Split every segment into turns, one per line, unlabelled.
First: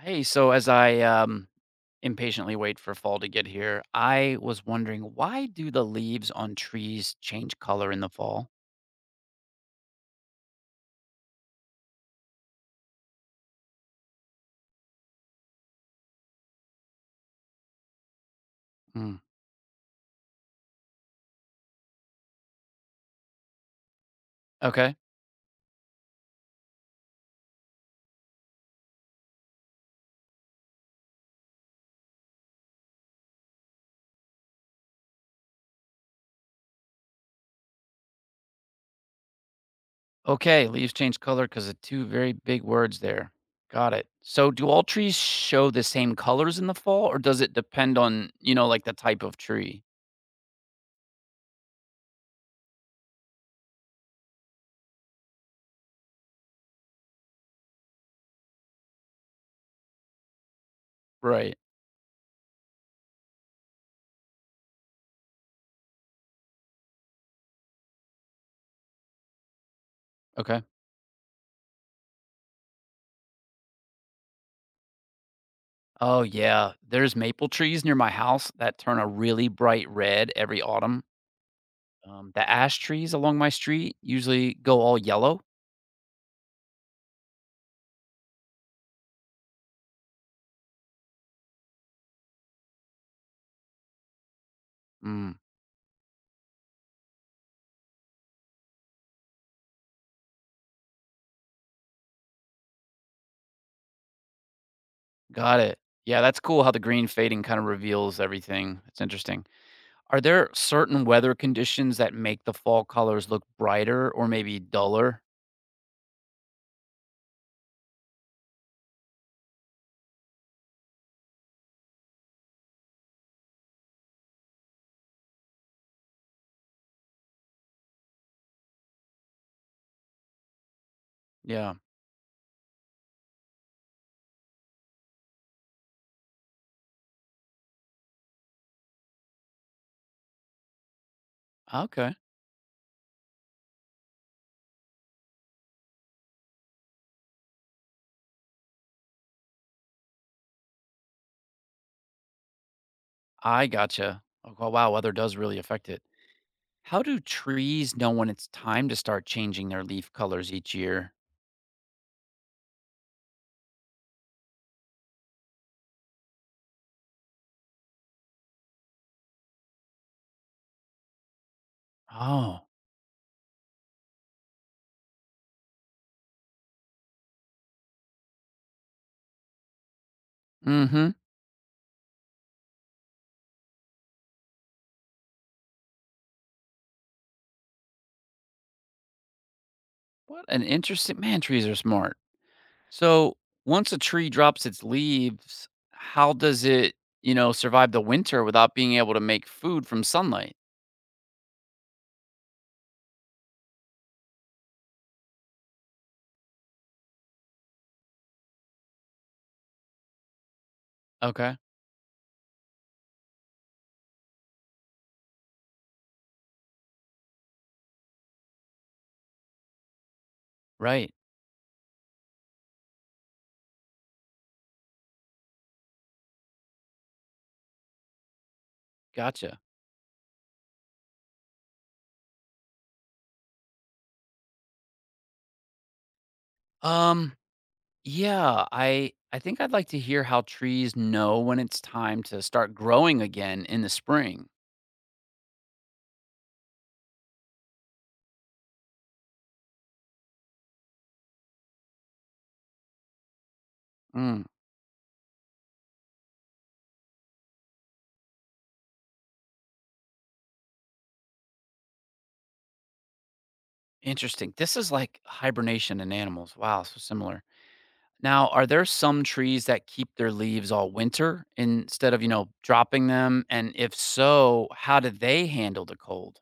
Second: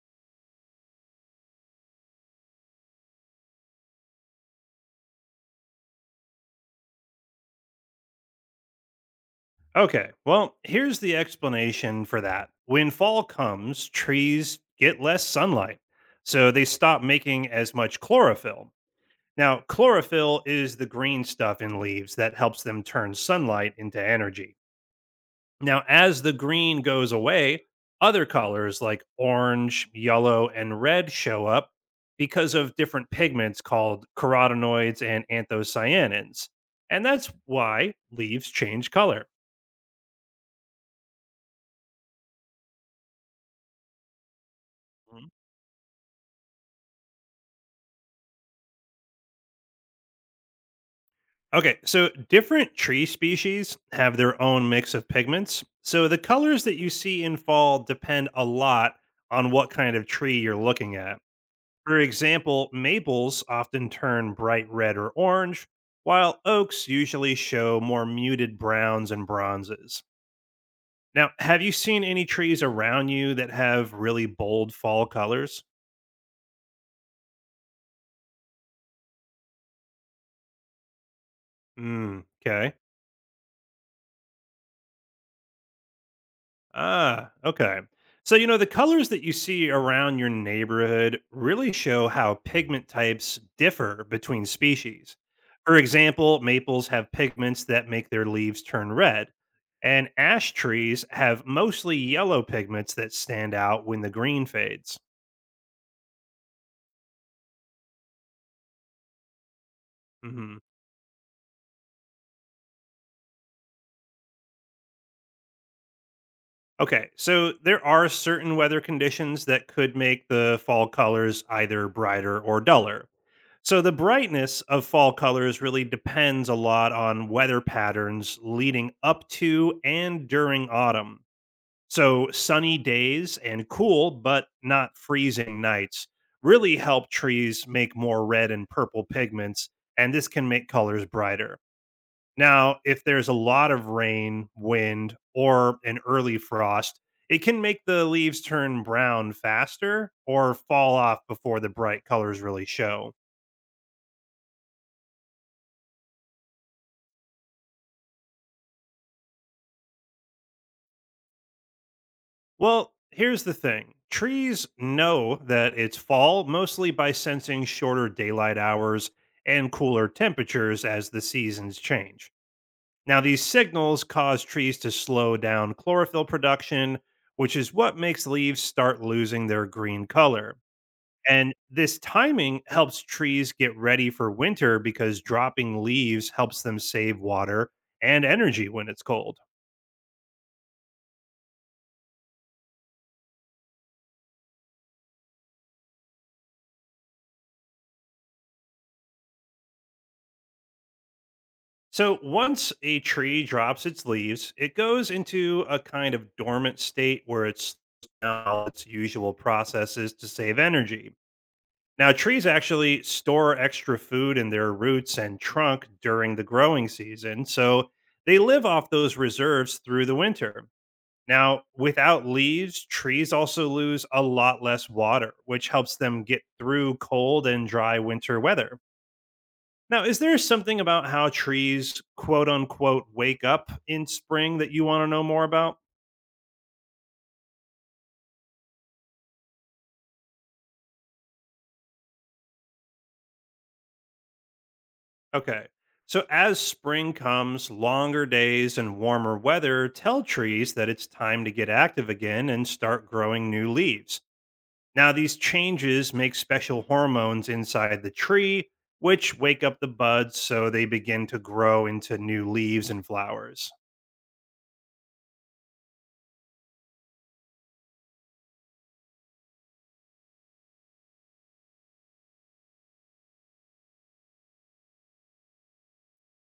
Hey, so as I impatiently wait for fall to get here, I was wondering why do the leaves on trees change color in the fall?
Okay. Well, here's the explanation for that. When fall comes, trees get less sunlight, so they stop making as much chlorophyll.
Mm.
Now, chlorophyll is the green stuff in leaves that helps them turn sunlight into energy.
Okay.
Now, as the green goes away, other colors like orange, yellow, and red show up because of different pigments called carotenoids and anthocyanins. And that's why leaves change color.
Okay, leaves change color because of two very big words there. Got it. So do all trees show the same colors in the fall or does it depend on, you know, like the type of tree?
Okay, so different tree species have their own mix of pigments. So the colors that you see in fall depend a lot on what kind of tree you're looking at.
Right.
For example, maples often turn bright red or orange, while oaks usually show more muted browns and bronzes.
Okay.
Now, have you seen any trees around you that have really bold fall colors?
Oh, yeah. There's maple trees near my house that turn a really bright red every autumn.
Hmm,
The
okay.
ash trees along my street usually go all yellow.
Ah, okay. So, you know, the colors that you see around your neighborhood really show how pigment types differ between species.
Mm,
For example, maples have pigments that make their leaves turn red, and ash trees have mostly yellow pigments that stand out when the green fades.
got it. Yeah, that's cool how the green fading kind of reveals everything. It's interesting. Are there
Hmm.
certain weather conditions that make the fall colors look brighter or maybe duller?
Okay, so there are certain weather conditions that could make the fall colors either brighter or duller. So the brightness of fall colors really depends a lot on weather patterns leading up to and during autumn.
Yeah.
So sunny days and cool but not freezing nights really help trees make more red and purple pigments, and this can make colors brighter.
Okay.
Now, if there's a lot of rain, wind, or an early frost, it can make the leaves turn brown faster or fall off before the bright colors really show.
I gotcha. Oh, wow. Weather does really affect it. How do trees know when it's time to start changing their leaf colors each year?
Well, here's the thing, trees know that it's fall mostly by sensing shorter daylight hours and cooler temperatures as the seasons change.
Oh.
Now, these signals cause trees to slow down chlorophyll production, which is what makes leaves start losing their green color.
mm hmm.
And this timing helps trees get ready for winter because dropping leaves helps them save water and energy when it's cold.
What an interesting man. Trees are smart. So once a tree drops its leaves, how does it, you know, survive the winter without being able to make food from sunlight?
So once a tree drops its leaves, it goes into a kind of dormant state where it's now its usual processes to save energy.
Okay.
Now, trees actually store extra food in their roots and trunk during the growing season, so they live off those reserves through the winter.
Right.
Now, without leaves, trees also lose a lot less water, which helps them get through cold and dry winter weather.
Gotcha.
Now, is there something about how trees quote unquote wake up in spring that you want to know more about?
Um yeah, I think I'd like to hear how trees know when it's time to start growing again in the spring.
Okay. So, as spring comes, longer days and warmer weather tell trees that it's time to get active again and start growing new leaves.
Mm,
Now, these changes make special hormones inside the tree, which wake up the buds so they begin to grow into new leaves and flowers.
interesting. This is like hibernation in animals. Wow, so similar. Now, are there some trees that keep their leaves all winter instead of, you know, dropping them? And if so, how do they handle the cold?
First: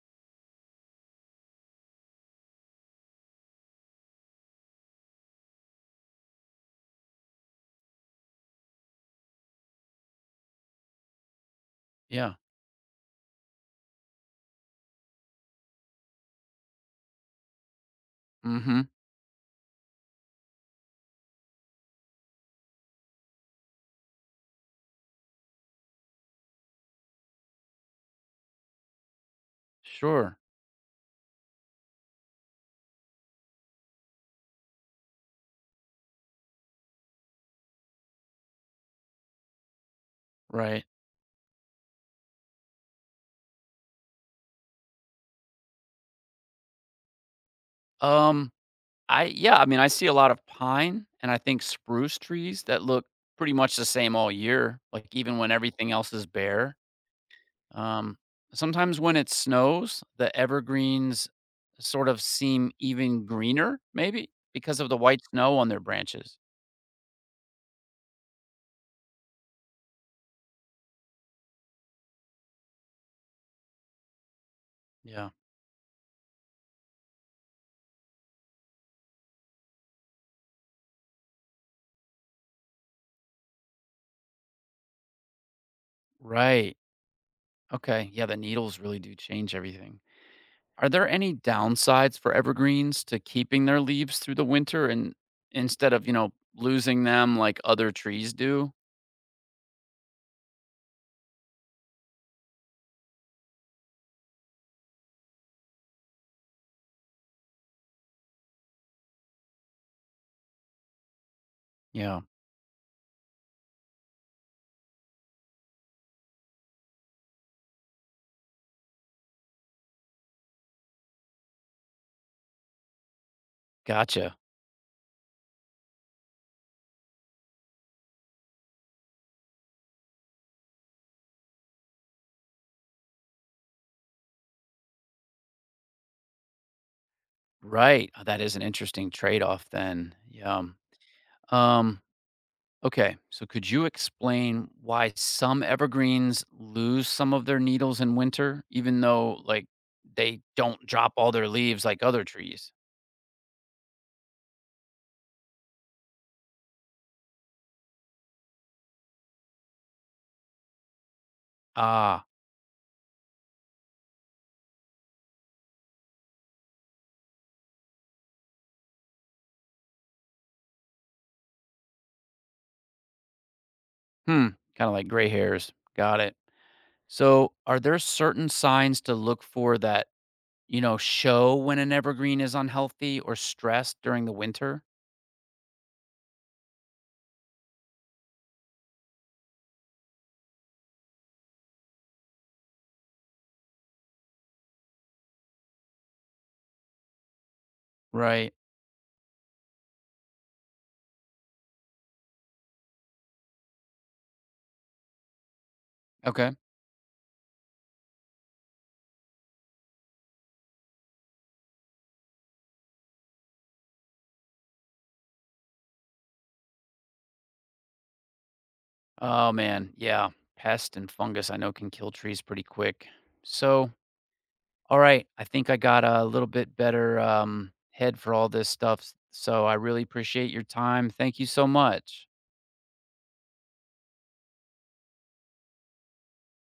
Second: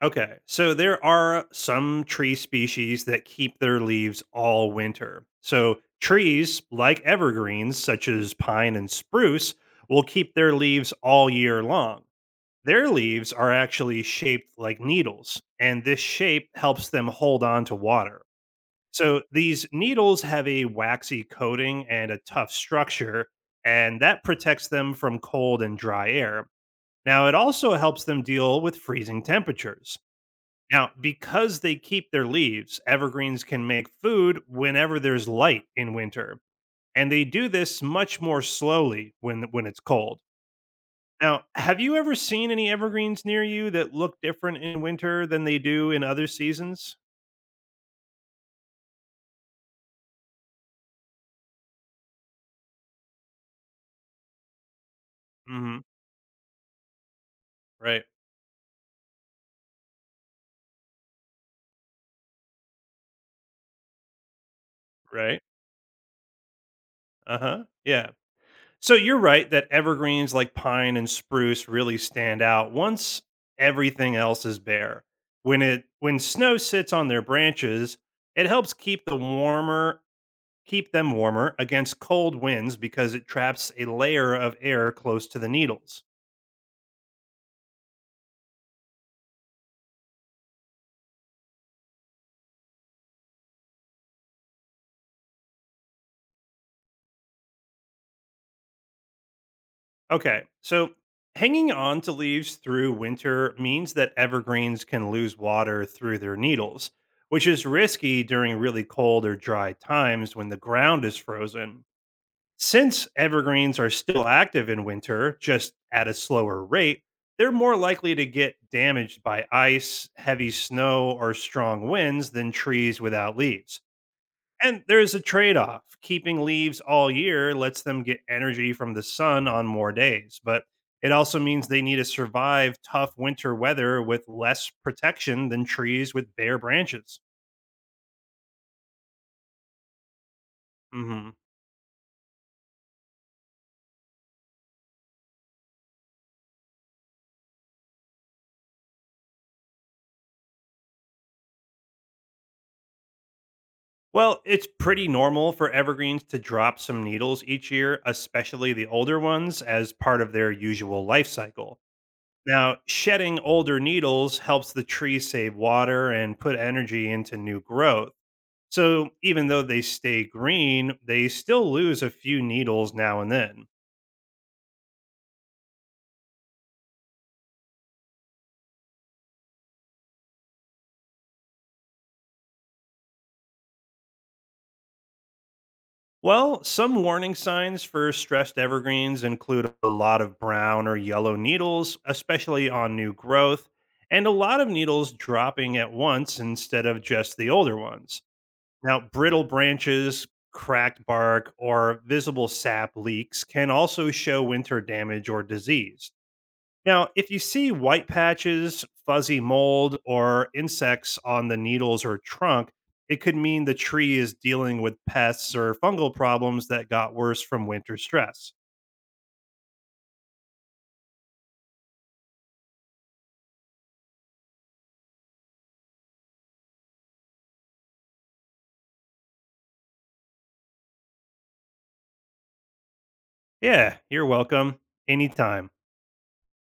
Okay, so there are some tree species that keep their leaves all winter. So, trees like evergreens, such as pine and spruce, will keep their leaves all year long.
Yeah.
Their leaves are actually shaped like needles, and this shape helps them hold on to water.
Mhm.
So, these needles have a waxy coating and a tough structure, and that protects them from cold and dry air. Now, it also helps them deal with freezing temperatures.
Sure.
Now, because they keep their leaves, evergreens can make food whenever there's light in winter, and they do this much more slowly when it's cold.
Right.
Now, have you ever seen any evergreens near you that look different in winter than they do in other seasons?
Um, I yeah, I mean, I see a lot of pine and I think spruce trees that look pretty much the same all year, like even when
Mhm.
everything else is bare.
Right.
Um, sometimes when it snows, the evergreens sort of seem even greener, maybe because of the white
Right.
snow on their branches.
Uh-huh. Yeah. So you're right that evergreens like pine and spruce really stand out once everything else is bare.
Yeah.
When snow sits on their branches, it helps keep the warmer keep them warmer against cold winds because it traps a layer of air close to the needles.
Right. Okay. Yeah, the needles really do change everything. Are there any downsides for evergreens to keeping their leaves through the winter and instead of, you know, losing them like other trees do?
Okay, so hanging on to leaves through winter means that evergreens can lose water through their needles, which is risky during really cold or dry times when the ground is frozen.
Yeah.
Since evergreens are still active in winter, just at a slower rate, they're more likely to get damaged by ice, heavy snow, or strong winds than trees without leaves.
Gotcha.
And there is a trade off. Keeping leaves all year lets them get energy from the sun on more days, but it also means they need to survive tough winter weather with less protection than trees with bare branches.
Right. Oh, that is an interesting trade-off then. Yeah.
Hmm.
Um okay, so could you explain why some evergreens lose some of their needles in winter even though like they don't drop all their leaves like other trees?
Well, it's pretty normal for evergreens to drop some needles each year, especially the older ones, as part of their usual life cycle.
Ah.
Now, shedding older needles helps the tree save water and put energy into new growth. So even though they stay green, they still lose a few needles now and then.
Hmm. Kind of like gray hairs. Got it. So, are there certain signs to look for that, you know, show when an evergreen is unhealthy or stressed during the winter?
Well, some warning signs for stressed evergreens include a lot of brown or yellow needles, especially on new growth, and a lot of needles dropping at once instead of just the older ones.
Right.
Now, brittle branches, cracked bark, or visible sap leaks can also show winter damage or disease.
Okay.
Now, if you see white patches, fuzzy mold, or insects on the needles or trunk, it could mean the tree is dealing with pests or fungal problems that got worse from winter stress.
Oh man, yeah. Pest and fungus I know can kill trees pretty quick. So, all right, I think I got a little bit better head for all this stuff. So, I really appreciate your time. Thank you so much.
Yeah, you're welcome. Anytime.